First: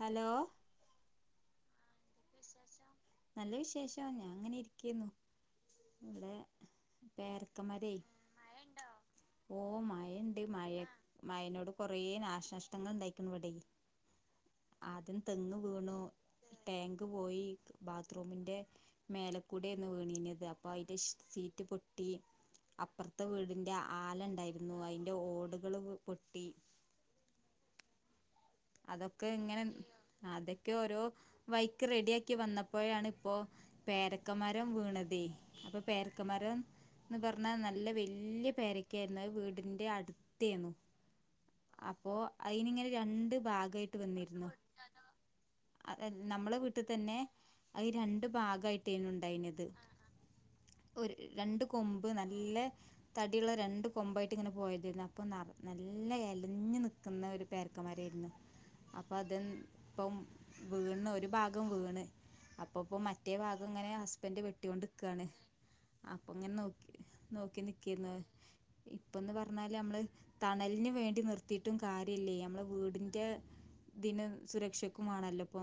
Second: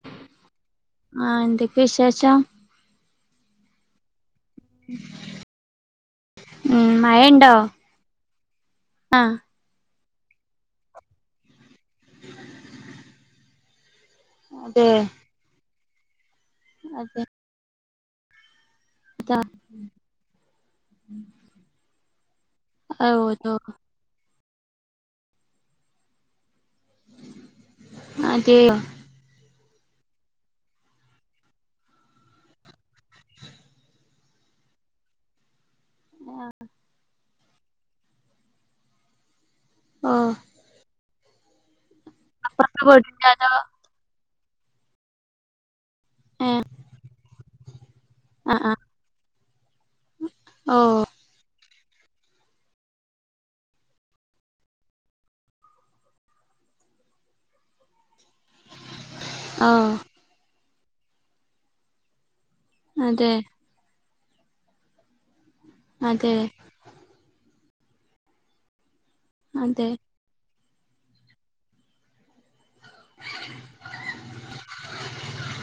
Hello ആഹ് എന്തൊക്കെ വിശേഷം നല്ല വിശേഷമാണ് ഞാൻ അങ്ങനെ ഇരിക്കെന്നു ഇവിടെ ഉം മഴണ്ടോ പേരക്ക മര ആഹ് ഓ മായ മഴുണ്ട് മഴ മഴനോട് കൊറെ നാശനഷ്ടങ്ങൾ ഉണ്ടായിരിക്കുന്നുവിട അതെ ആദ്യം തെങ്ങ് വീണു ടാങ്ക് അതെ പോയി ബാത്ത്റൂമിന്റെ- അതാ മേലക്കൂടെയന്ന് വീണീനത് അപ്പൊ അതിന്റെ സീറ്റ് പൊട്ടി [unintelligible] അപ്പുറത്തെ ഓതോ വീടിന്റെ ആലുണ്ടായിരുന്നു അതിന്റെ ഓടുകൾ പൊട്ടി [unintelligible] [inaudible] അതൊക്കെ ഇങ്ങനെ അതൊക്കെ ഓരോ വൈക്ക് റെഡി ആക്കി വന്നപ്പോഴാണ് ഇപ്പോ പേരക്ക മരം വീ- അ പരക്ക മരംന്ന് പറ നല്ല വ പരക്ക വീ- എന്റെ ഓ അടുത്തേന്നു അപ്പോ അതിനി അപ്പറത്തെ ഇങ്ങനെ വീടിന്റെ രണ്ട് അതോ ഭാഗമായിട്ട് വന്നിരുന്നു അ നമ്മളെ ഏഹ് വീട്ടിൽ തന്നെ രണ്ട് ആഹ് ആഹ് ഭാഗമായിട്ടോണ് ഉണ്ടായിത് ഓ ഒരു രണ്ട് കൊമ്പ് നല്ല തടിയുള്ള രണ്ട് കൊമ്പായിട്ട് ഇങ്ങനെ പോയരുന്നു അപ്പ നല്ല ഇല- കുഞ്ഞു നിൽക്കുന്ന ഒരു പേരക്കന്മാരായിരുന്നു അപ്പൊ അത ഓ ഇപ്പം വീണ് ഒരു ഭാഗം വീണ് അപ്പപ്പോ അതെ മറ്റേ ഭാഗം ഇങ്ങനെ ഹസ്ബൻഡറ് വെട്ടികൊണ്ട്ിക്കുവയാണ് അപ്പൊ അതെ ഇങ്ങനെ നോക്കി നോക്കി നിക്കിന്ന് ഇപ്പന്ന് പറഞ്ഞാല് അതെ നമ്മള് തണലിനന് വേണ്ടി നിർത്തിയിട്ടും കാര്യമല്ലേ നമ്മളെ വീട് മറ്റ ഇ സുരക്ഷക്കുംമാണല്ലോ ഇപ്പോൊ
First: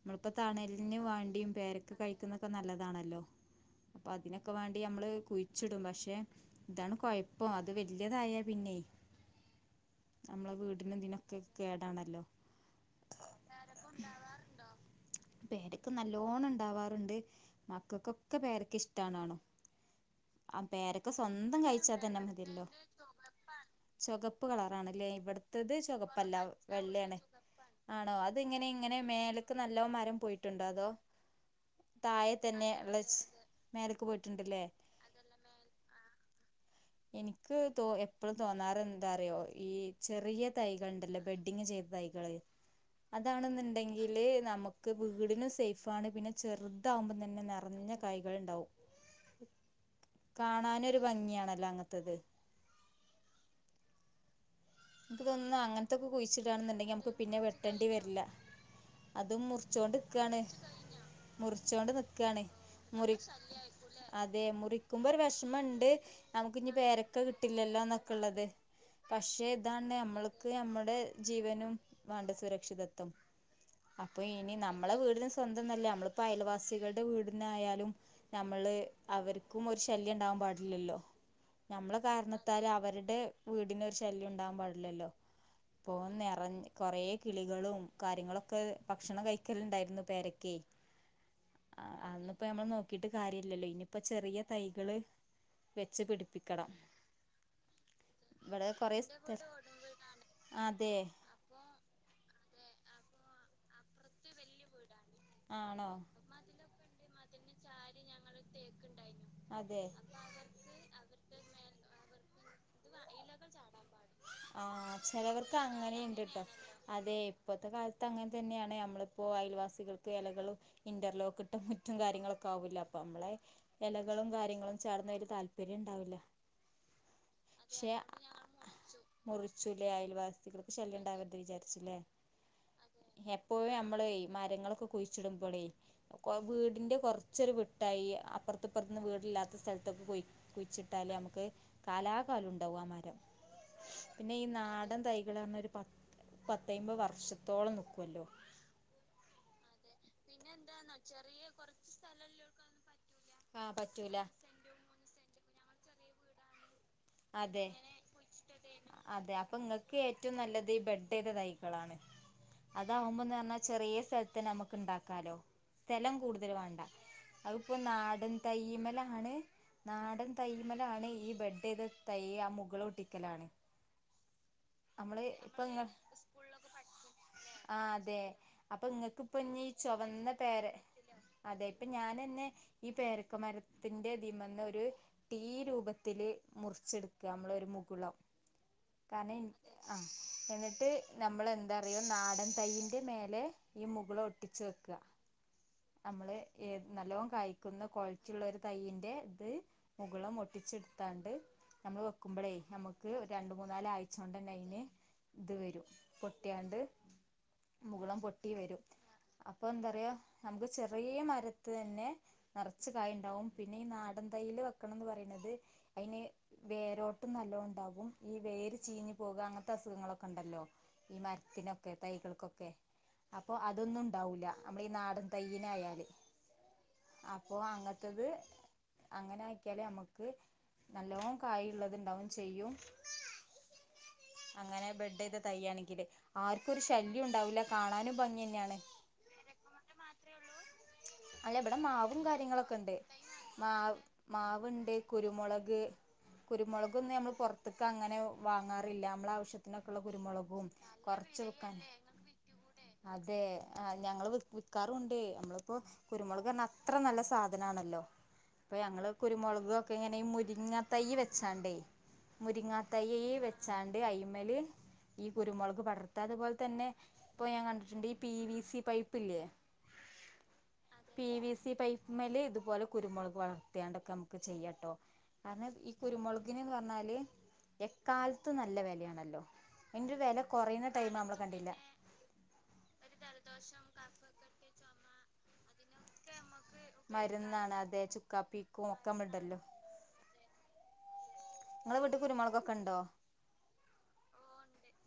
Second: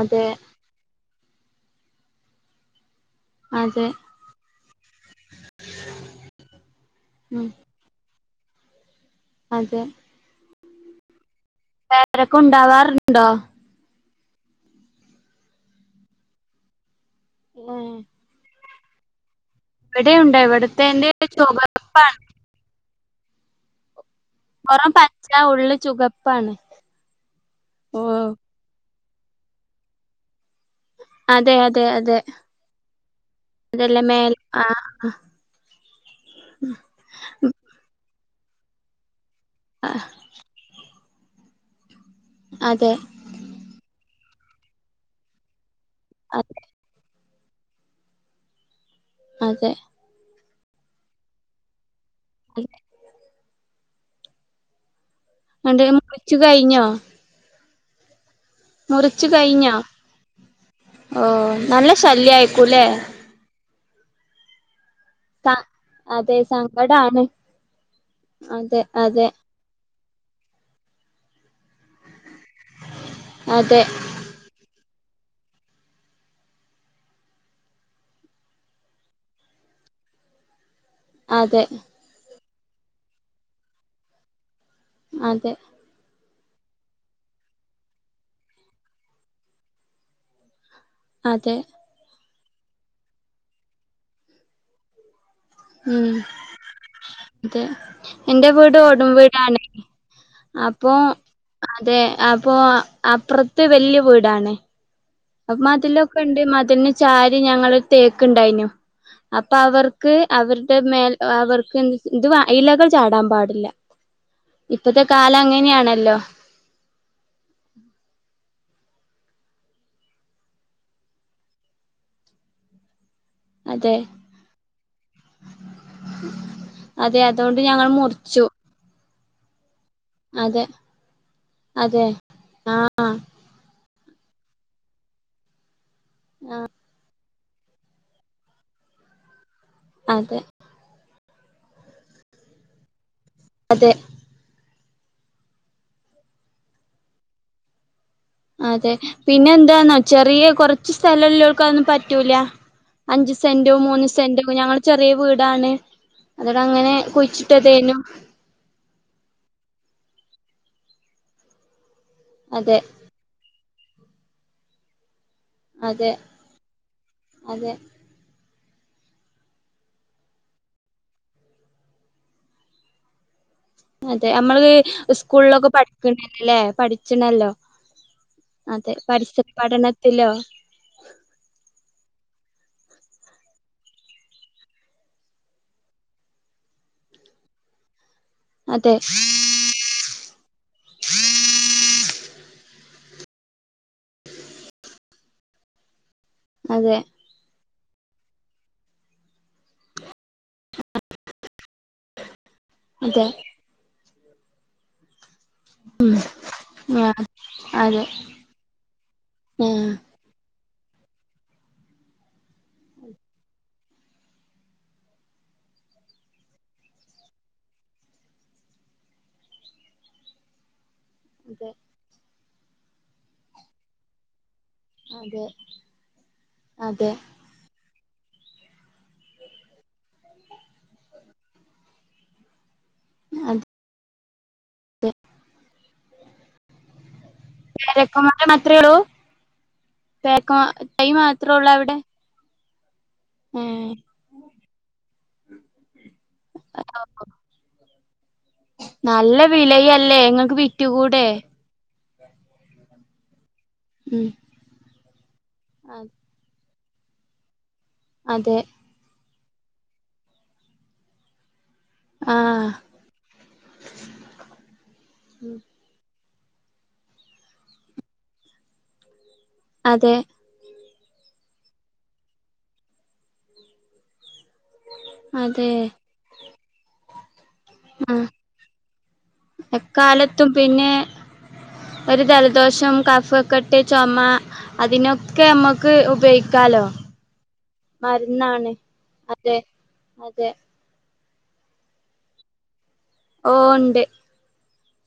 അതെ തണലിന് വേണ്ട പേരൊക്കെ കഴിക്കുന്നൊക്കെ നല്ലാണല്ലോ അതെ അപ്പൊ അതിനൊക്കെ വേണ്ടി നമ്മള് കുഴിച്ചിടും പക്ഷെ ഇതാണ് ഉം കുഴപ്പം അത് വല്യതായ പിന്നെ അതെ നമ്മളെ വീടിനന്തിനൊക്കെ വേരൊക്കെ ഉണ്ടാവാറുണ്ടോ പേടക്ക്െ നല്ലോണം ഉണ്ടാവാറുണ്ട് മക്കൾക്കൊക്കെ പേരൊക്കെ ഇഷ്ടാണോ ഇവിടെുണ്ട ഇവിടത്തെ എറെ കഴിച്ചാൽ ചോപപ്പാണ് തന്നെ മതിയല്ലോ ചുകപ്പ് കളറ പുറം ആണല്ലേ പച്ച ഇവിടത്തത് ഉള്ള് ചുകപ്പല്ല ചുകപ്പാണ് വെള്ളയാണ് ഓ ആണോ അത്ങ്ങനെ അങ്ങനെ മേലക്ക് നല്ല മരം പോയിട്ടുണ്ട്ോ അതോ അതെ താഴെ തന്നെ ഉള്ള അതല്ല മേ ആഹ ആഹ എനിക്ക് തോ എപ്പോഴും തോന്നാറ് എന്താറിയോ ഈ ആഹ് ചെറിയ തൈ കണ്ടല്ലേ ബെഡഡിങ് ചെയ്ത തൈകള് അതെ അതാണെന്നുണ്ടെങ്കില് നമുക്ക് വീടിനും സേഫ ഫാണ് പിന്നെ അതെ ചെറുതാകുമ്പോം തന്നെ നിറഞ്ഞ കായികളുണ്ടാവും ആതെ കാണാനരു ഭംഗിയാണല്ലോ അങ്ങനത്തേത് ഉ നമുക്ക് തോന്നുന്നു ന്നട്ട് അങ്ങനത്തൊക്കെ മുറിച്ചു കഴിഞ്ഞോ കുഴിച്ചിടാണെന്നുണ്ടെങ്കി നമുക്ക് പിന്നെ വെട്ടേണ്ടി വരില്ല മുറിച്ചു അതും കഴിഞ്ഞോ മുറിച്ചോണ്ട്ക്കയാണ് ഓ നല്ല ശല്യംയിക്കൂലെ മുറി അതെ മുറിക്ക് ക്കുമ്പോ ഒരു വിഷമുണ്ട് അതെ നമുക്ക് ഇനി പേരൊക്കെ സങ്കടാണ് കിട്ടില്ലല്ലോന്നൊക്കെള്ളത് അതെ അതെ പക്ഷേ അതാണ് നമ്മൾക്ക് നമ്മുടെ ജീവനും വേണ്ടത് സുരക്ഷിതത്വം അതെ അപ്പൊ ഇനി ന നമ്മളെ വീടും സ്വന്തംല്ല നമ്മളിപ്പോ അയൽവാസികളുടെ വീടന്നായാലും നമ്മള് അവർക്കും ഒരു ശല്യംണ്ടകാൻ പാടില്ലല്ലോ അതെ നമ്മള കാരണത്താൽ അവരുടെ വീടിനരു ശല്യം ഉണ്ടാവാൻ പാടി അതെ പോ [inaudible] കൊറെ കിളികളും കാര്യങ്ങളൊക്കെ ഭക്ഷണം കഴിക്കലുണ്ടായിരുന്നു പേരക്ക് അതെ ഇന്ന ഇപ്പോ നമ്മൾ നോക്കിട്ട് കാര്യമല്ലല്ലോ ഇനിയിപ്പ ചെറിയ തൈകള് ഉ വെച്ച് പിടിപ്പിക്കണം അതെ എന്റെ ഇവിടെ വീട് കൊറേ കടുംവീട് സ്ഥ ണെഅപ്പൊ അതെ അതെ അപ്പോൾ അപ്പുറത്ത് വലിയ വീടാണ് അപ്പ ആണോ മതിലൊക്കെ ഇണ്ട് മതിലന് ചാരി ഞങ്ങളരു തേക്ക് ഇണ്ടായിനു അപ്പൊ അതെ അവർക്ക് അവരുടെ മേൽ അവർക്ക് എ ഇത് ഇലകൾ ചാടാൻ പാടില്ല ആഹ ഇപ്പത്തെ കാലം ചിലവർക്ക് അങ്ങനെയാണല്ലോ അങ്ങനെയണ്ട്ട്ട അതെ ഇപ്പത്തെ കാലത്ത് അങ്ങനെ തന്നെയാണ് നമ്മളിപ്പോൾ നമ്മളിപ്പോഅയൽവാസികൾക്ക് ഇലകളൾ ഇന്റർലോക്ക് ഇട്ടും മറ്റു കാര്യങ്ങളൊക്കെ ആാവില്ല അപ്പ നമ്മളെ അതെ ഇലകളും കാര്യങ്ങളും ചാടുന്ന ഒരു താല്പര്യം ഇണ്ടാവില്ല അതെ അതുകൊണ്ട് ഞങ്ങൾ മുറിച്ചു മുറിച്ചുല്ലേ അതെ അയൽവാസകൾക്ക് ശല്യം ഉണ്ടാവരുത് വിചാരിച്ചല്ലേ അതെ ആഹ് എപ്പോഴും നമ്മളെമരങ്ങളൊക്കെ കുഴിച്ചിടുമ്പോളേ ആഹ് വീടിന്റെ കുറ ച്ചെറ വട്ടായി അപ്പുറത്ത്പ്പറത്ത്ന്ന് വീടില്ലാത്ത സ്ഥലത്തൊക്കെ കുഴി അതെ കുഴിച്ചിട്ട് നമുക്ക് കാലാകാലം ഉണ്ടക മരം അതെ പിന്നെ ഈ നാ ടൻതൈകളാകുമ്പോ ഒരു പ പത്തമ്പത് വർഷത്തോളം നൽക്കുവല്ലോ അതെ പിന്നെ ന്താന്നോ ചെറിയെ കൊറച്ച് സ്ഥലല്ലോല്ക്കതൊന്നും പറ്റൂല. അഞ്ച് ആ സെന്റോ മൂന്ന് പറ്റൂല സെന്റോ ഞങ്ങൾ ചെറിയ വീടാണ് അതോട ങ്ങനെ അതെ അതെ അപ്പൊ ഇങ്ങക്കേറ്റും നല്ലത് ബെഡൈത തൈകളാണ്. അതെ അതാവുമ്പോന്ന ർഞ്ഞാ ചെറിയ സ്ഥൽത്തെന്നെ അമ്മക്ക് ണ്ടാക്കാലോ. അതെ സ്ഥലം കൂട്തല് വാണ്ട അതെ അതിപ്പോനാട തൈയ്യ്മലാണ് നാടൻ തൈമലാണ് ഈ ബഡൈത് തൈയ്യ് ആ മുകള് ഒട്ടിക്കലാണ്. അതെ അമ്മള് നമ്മള് ഇപ്പ സ്കൂളൊക്കെ പഠിച്ച്ണല്ലല്ലേ പഠിച്ച്ണല്ലോ. ആഹ് തെ അപ്പൊ ഇങ്ങക്ക് പ്പഞ് ചൊകന്ന പഠനത്തിലോ പേരെ അതെ ഇപ്പൊ ഞാനെൻ ന്നെ ഈ പേരക്ക മരത്തിന്റെതിമന്നൊരു ടീ രൂപത്തില് മുറ് ച്ച്‌ട്ക്കാ നമ്മളൊരു മുകുളം. അതെ കാരണം ഇൻ ആഹ് എന്നിട്ട് നമ്മളെന്താറ്യോ നാടൻ തയ്യിൻ്റെ മേലെ ഈ മുകുളം ഒട്ടിച്ച് വെക്ക. നമ്മള് ഏഹ് അതെ നല്ലോം കായി ക്ക്ന്ന കോഴച്ച്ള്ളൊരു തയ്യിന്റെ ത് മുകുളം ഒട്ടിച്ചിട്ട്ത്താണ്ട് നമ്മള് വെക്കുമ്പളെയ് നമ്മക്ക് അതെ രണ്ട് മൂന്നാലായ്ച്ചോണ്ടെന്നെ അയിന് ഇത് വെരും പൊട്ട്യാണ്ട്. ആഹ് അതെ മുകുളം പൊട്ടി വെരും. ഉം അപ്പെന്താറ്യോ നമക്ക് ചെ റ്യേ മരത്ത് തന്നെ നറച്ച് കായ്ണ്ടാവും പിന്നെ ഈ നാടൻ തൈയില് വെക്കണന്ന് പറിണത് അയ്ന് വേരോട്ടം നല്ലോ ണ്ടാകും ഈ വേര് ചീഞ്ഞ് പോവാ അങ്ങൻത്തസുഖങ്ങളൊക്കെണ്ടല്ലോ. ഈ അതെ മര്ത്തിനൊക്കെ തൈകൾക്കൊക്കെ അപ്പൊ അതൊന്നുണ്ടാവുല്ല. അമ്മളെ ഈ നാടൻ അതെ തയ്യ്നായാല് അതെ അപ്പൊ അങ്ങത്തത് അങ്ങനാക്ക്യാല് അമ്മക്ക് നല്ലോം കായ്ള്ളത്ണ്ടാവും ചെയ്യും. അതെ അങ്ങനെ ബെഡ് തെയ് തയ്യണ്ങ്കില് ആർക്കും ഒരു ശല്യ പേരക്ക മാത്രേ ഉള്ളൂം പേരക്ക തൈ മാത്രേ ഉള്ളു അവിടെ? ണ്ട് ഉം മാവ് മാവുണ്ട് കുരുമുളക് കുരുമുളക് ഒന്നും നമ്മൾ പുറത്ത്ക്ക് അങ്ങനെ വാങ്ങാറില്ല നമ്മളെ നല്ല ആവശ്യത്തിനൊക്കെയുള്ള വിലയല്ലേ ഇങ്ങക്ക് കുരുമുളകും വിറ്റുകൂടെ കുറച്ച് വിക്കാൻ അതെ ആ ഉം ഞങ്ങള് വിക്ക് വിക്കാറുണ്ട് നമ്മളിപ്പോ കുരുമുളകന്ന അ അത്ര നല്ല സാധനമാണല്ലോ അതെ ഇപ്പൊ ഞങ്ങള് കുരുമുളക്കെ ഇങ്ങനെ മുരിങ്ങ തൈ വെച്ചാണ്ടേ. ആഹ് മുരിങ്ങാ തൈയ് വെച്ചാണ്ട് അയിമേല് ഈ കുരുമുളക് പടർത്ത അതുപോലെ തന്നെ ഇപ്പൊ ഞാൻ കണ്ടിട്ടുണ്ട് ഈ പി വി സി പൈപ്പ് ഇല്ലേ. അതെ പി വി സി പൈപ്പ്മേലെ ഇതുപോലെ കുരുമുളക് വളർത്തിയാണ്ടൊക്കെ ചെയ്യട്ടോ അതെ കാരണം ഈ കുരുമുളകിന് ന്ന് പറഞ്ഞാല് ആഹ് എക്കാലത്തു നല്ല വിലയാണല്ലോ അതിൻ്റെ ഒരു വില എക്കാലത്തും കുറയുന്ന പിന്നെ ടൈം നമ്മള് കണ്ടില്ല ഒരു ജലദോഷം, കഫക്കട്ട്, ചുമ അതിനൊക്കെ നമുക്ക് ഉപയോഗിക് മരുന്നാണ് അതെ ചുക്കാപ്പിക്കും അതെ ഒക്കമുണ്ടല്ലോ അതെ നിങ്ങളടെ വീട്ടി കുരുമുളകൊക്കെ ഉണ്ടോ ഓഹ് ഒണ്ട്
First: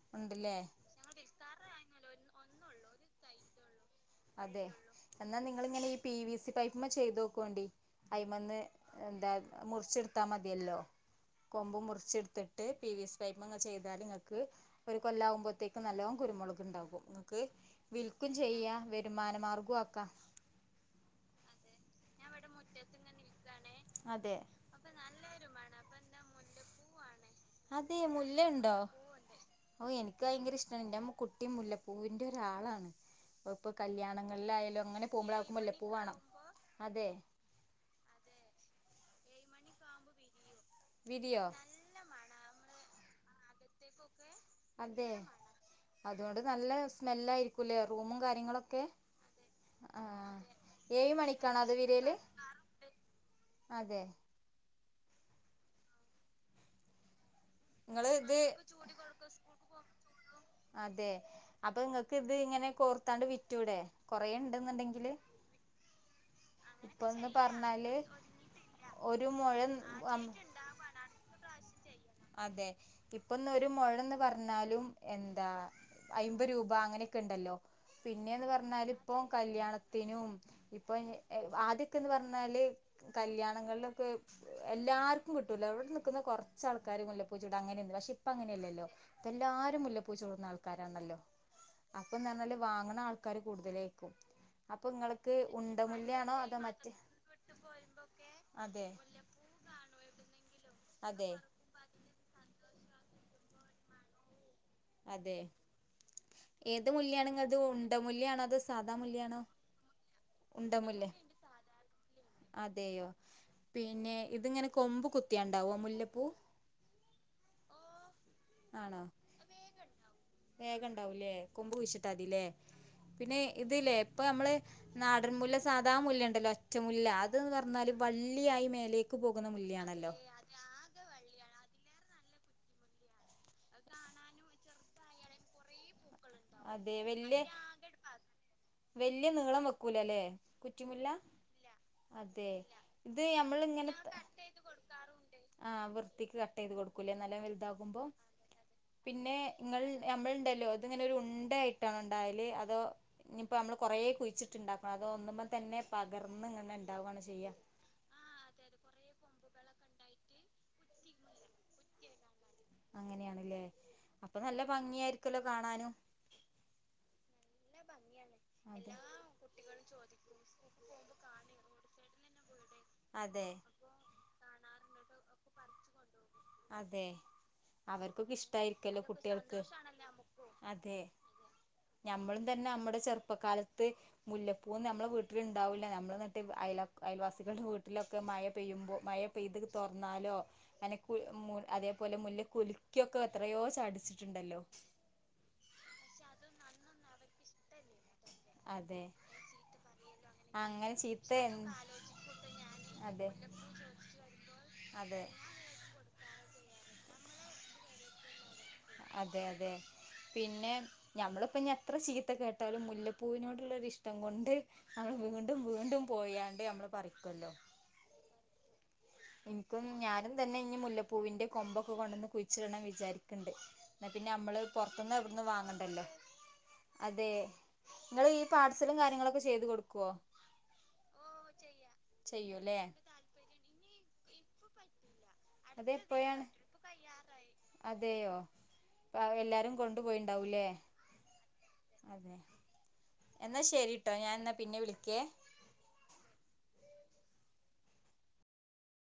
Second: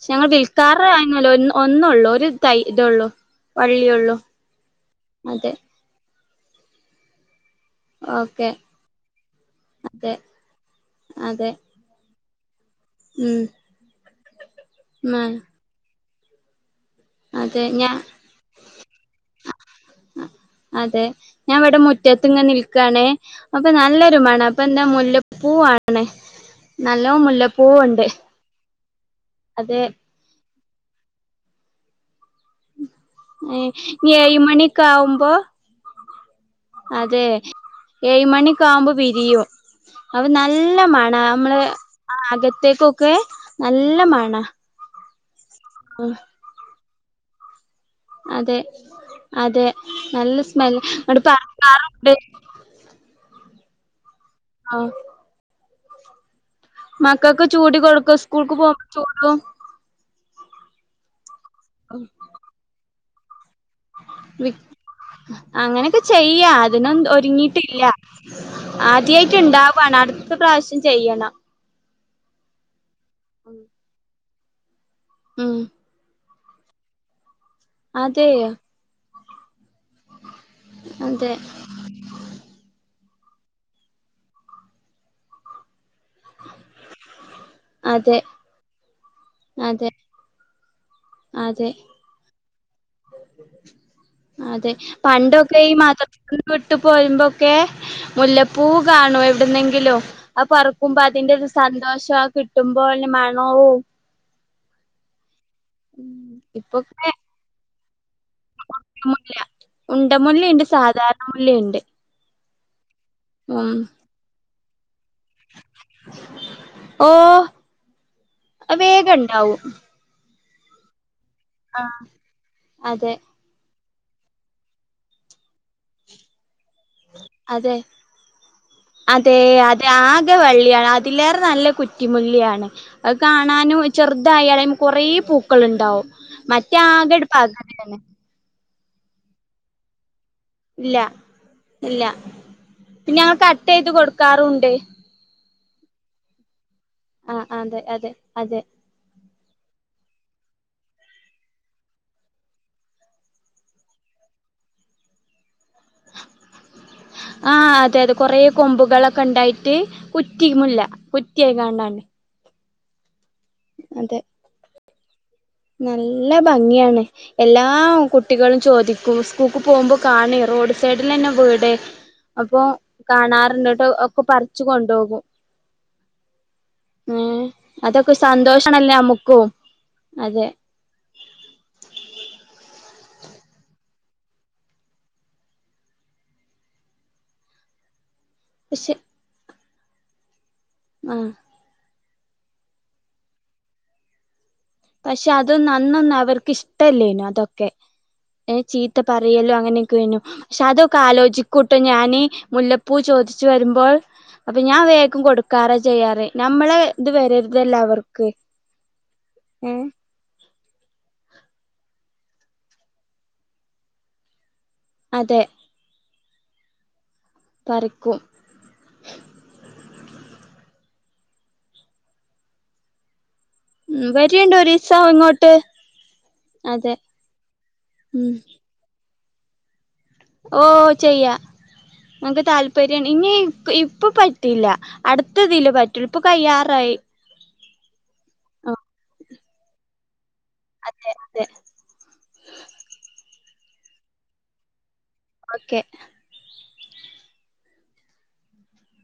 ച്ച ഉണ്ടല്ലേ വിൽക്കാറെ ആല്ലോ ഒ ഒന്നുള്ളൂ ഒരു തൈ ഇതൊള്ളൂ അതെ എന്നാ നിങ്ങിളങ്ങനെ ഈ പി വി സി പൈപ്പിമ്മ ചെയ്ത് നോക്കോണ്ടി ഓക്കെ അയിമന്ന് എന്താ അതെ മുറിച്ചെടുത്താ മതിയല്ലോ അതെ കൊമ്പ് മുറിച്ചെടു പി വിസി പൈപ്പ്ങ്ങ് ഉം ചെയ്താൽ നിങ്ങൾക്ക് ഒരു ആ കൊല്ലാപോത്തേക്കും നല്ലോ കുരുമുളക് ഉണ്ടാകും. നിങ്ങക്ക് അതെ ഞാൻ വിൽക്കും ചെയ്യാ വരുമാന മാർഗം ആക്കാം. ഞാൻവിടെ മു റ്റത്തിങ്ങ നിൽക്കണേ അപ്പൊ നല്ലൊരു അതെ മണം അപ്പൊ എന്താ മുല്ലപ്പൂവാണേ. നല്ലോം അതെ മുല്ലപ്പൂവുണ്ട്. മുല്ലയുണ്ടോ അതെ ഓ എനിക്ക് ഭയങ്കര ഇഷ്ടമാണ്. എന്റെമ്മ കുട്ടി മുല്ല പൂവിന് എ ഒരാളാണ് ഇപ്പൊ ഇനി ഏഴ് കല്യാണങ്ങളിലായാലും മണിയൊക്കെ അങ്ങനെ ആവുമ്പോ പോകുമ്പോള ആവൾക്ക് മുല്ലപൂ വേണം. അതെ ഏഴ് മണിക്ക ആവുമ്പോ വിരിയും. അ ന നല്ല മണാ വിരിയോ നമ്മള് ആ അകത്തേക്കൊക്കെ നല്ല മണാ അതെ അതുകൊണ്ട് നല്ല സ്മെല്ലയിരിക്കുംല്ലേ റൂമും അതെ കാര്യങ്ങളൊക്കെ. അതെ ആ നല്ല സ്മെല് ഏഴ് നടെ പ മണിക്കാണോ പ അത് ണ്ട് വിരിയല് അതെ [unintelligible] മക്കൾക്ക് ചൂടി നിങ്ങള് കൊടുക്കും. ഇത് സ്കൂൾക്ക് പോകുമ്പ ചൂടും. അതെ അപ്പൊ നിങ്ങൾക്ക് ഇത് ഇങ്ങനെ കോർത്താണ്ട് വി വിക് അങ്ങനൊക്കെ ചെയ്യാം. അതിനൊ ഇപ്പൊന്ന് ഒരുങ്ങിട്ടില്ല. പറഞ്ഞാല് ഒരു ആദ്യായിട്ട് മുഴം ഉണ്ടാവുവയാണ് അം അടുത്ത പ്രാവശ്യം ചെയ്യണം. അതെ ഇപ്പൊന്ന ഒരു മൊഴന്ന് പറഞ്ഞാലും എന്താ ഉം അയ് രൂപ അങ്ങനെയൊക്കെ ഉണ്ടല്ലോ. അതെ പിന്നെന്ന് പറഞ്ഞാൽ ഇപ്പ കല്യാണത്തി ത്തിനും ഇപ്പൊ അതെ ആദ്യക്കെന്ന് പറഞ്ഞാല് കല്യാണങ്ങളിലൊക്കെ എല്ലാർക്കും കിട്ടൂല എവിടെ നിക്കുന്ന കുറച്ചാൾക്ക മുല്ലപ്പൂച്ചൂട അങ്ങന പക്ഷെ അതെ ഇപ്പൊ അങ്ങനെയല്ലോ ഇപ്പ എല്ലാവാരും അതെ മുല്ലപ്പൂച്ചൂടുന്ന ആൾക്കാരാണല്ലോ അതെ അപ്പൊന്ന് പറഞ്ഞാല് വാങ്ങണ ആൾക്കാര് കൂടുതല ആക്കും അതെ പണ്ടൊക്കെ ഈ മദ്രസ ത്തിന്ന് അതോ വിട്ട് മറ്റേ പോരു്പോൊക്കെ മുല്ലപ്പൂ അതെ കാണും ുന്നെങ്കിലോ ആ പറക്കുമ്പോ അതെ അതിന്റെ ഒരു സന്തോഷം കിട്ടുമ്പോെ മണവും അതെ ഏത് മുല്യാാണെങ്കും അത് ണ്ട മുല്ല ഉണ്ട മുല്ലയുണ്ട് ഉണ്ടമുല്ല സാധാരണ മുല്ലയുണ്ട് അതെയോ ഉം പിന്നെ ഇതിങ്ങനെ കൊമ്പ് കുത്തിയണ്ടാവ മുല്ലപ്പൂ അ ആണോ വേഗ ഇണ്ടാവും വേഗം ഉണ്ടാവൂല്ലേ കൊമ്പ് കുഴിച്ചിട്ടാതില്ലേ അതെ പിന്നെ ഇത്ല്ലേ ഇപ്പൊ നമ്മള് നാടൻമൂല് സാധാ മൂല്യുണ്ടല്ലോ ഒച്ച മുല്ല അതന്ന് അതെ പറഞ്ഞാല് വള്ളിയായി മേലേക്ക് അതെ പോകുന്ന അതെ മുല്ലാണല്ലോ കിമല്ലിയാണ് അത് കാണാനും ചെറുതായാലേ കുറേ പൂക്കളുണ്ടാവും മറ്റയാ ആ ഗടപ്പാകതെ വലിയ നീളം വെക്കൂല അല്ലേ ഇല്ല ഇല്ല പിന്നെ ഇത് ഞങ്ങ കട്ട് ചെയ്ത് നമ്മളിങ്ങനെ കൊടുക്കാറുംണ്ട് ആഹ് വൃത്തിക്ക് കട്ട് ചെയ്ത് കൊടുക്കൂല്ലേ നല്ല അതെ വലുതാകുമ്പോ അതെ അതെ പിന്നെ നിങ്ങൾ നമ്മളുണ്ടല്ലോ അത് ഇങ്ങനെ ഒരു ട്ടണ ഉണ്ടായല് അതോ ഇപ്പോ നമ്മള് കൊറേ കുഴിച്ചിട്ട്ണ്ടാക്കണം അോ ഒന്ന ആഹ അതെതെ കൊറ കൊമ്പുകളൊക്കെ ഉണ്ടായിട്ട് കുറ്റിുമല്ല കുറ്റിയായി കാണ്ടണ്ട് അങ്ങനെയാണല്ലേ അപ്പൊ നല്ല ഭംഗിയായി നല്ല ഭംഗിയാണ് എല്ലാ കുട്ടികളും ചോദിക്കും സ്കൂൾക്ക് പോകുമ്പോ കാണറ റോഡ് സൈഡിൽ തന്നെ പോയിടെേ അപ്പോൾ അതെ കാണാറുണ്ടിട്ട് ഒക്കെ പറിച്ചു കൊണ്ടുപോകും അതെ അതൊക്കെ അവർക്കൊക്കെ സന്തോഷാണല്ലേ ഇഷ്ടായിരിക്കല്ലോ നമ്മുക്കും കുട്ടികൾക്ക് അതെ ഞമ്മളും തന്നെ നമ്മുടെ ചെറുപ്പകാലത്ത് മുല്ലപ്പൂവും നമ്മളെ വീട്ടിലുണ്ടാവില്ല നമ്മൾട്ട് അ അയൽവാസികളുടെ വീട്ടിലൊെ മഴ പക്ഷെ പെയ്യുമ്പോ മഴ പെയ്ത് തുറന്നാലോ അങ്ങനെ ആഹ് അതേല അപോലെ മുല്ല കുലുക്കൊക്കെ എത്രയോ ചടിച്ചിട്ടുണ്ടല്ലോ പക്ഷെ ക്കെ ഏ ചീത്ത അതെ പറയല്ലോ അങ്ങനെയൊക്കെ വു പക്ഷെ അങ്ങനെ അതൊക്കെ ചീത്ത എ ആലോചിക്കൂട്ടും ഞാന് മുല്ലപ്പൂ അതെ ചോദിച്ച വരുമ്പോൾ അപ്പൊ ഞാൻ വേഗം അതെ കൊടുക്കാറ ചെയ്യാറ് നമ്മളെ ഇത് വര ഇതെല്ലാവർക്ക് അതെ അതെ പിന്നെ നഞമ്മളിപ്പഞ എത്ര ചീത്ത കേട്ടാലും മുല്ലപ്പൂവിനോടുള്ളരി ഇഷ്ടം കൊണ്ട് നമ്മൾ അതെ വീണ്ടും വീണ്ടും പോയാണ്ട് നമ്മൾ പറും പരക്കും എനിക്കും ഞാനും തന്നെ ഇനി മുല്ലപ്പൂവിന്റെ കൊമ്പൊക്കെ കൊണ്ടന്ന് കുഴിച്ചിടണം വിചാരിക്കും ണ്ട് ഉം എന്ന പിന്നെ വരിയുണ്ട് നമ്മള് ഒരീസം പുറത്തന്ന് എവിടന്ന് ഇങ്ങോട്ട് വാങ്ങണ്ടല്ലോ അതെ നിങ്ങ ഉം ഈ പാഴ്സലും കാര്യങ്ങളൊക്കെ ചെയ്ത് കൊടുക്കും ഓ ചെയ്യാ നിങ്ങക്ക് ചെയ്യൂല്ലേ താല്പര്യം ഇനി ഇപ്പൊ പറ്റില്ല അടുത്തതില് പറ്റ ഇപ്പ അതെപ്പോഴാണ് കയ്യാറായി അതെയോ ആ എല്ലാരും കൊണ്ടുപോയി ണ്ട അതെ അതെ അതെ എന്നാ ശരിട്ടോ ഞാൻാ പിന്നെ വിളിക്ക ഓക്കെ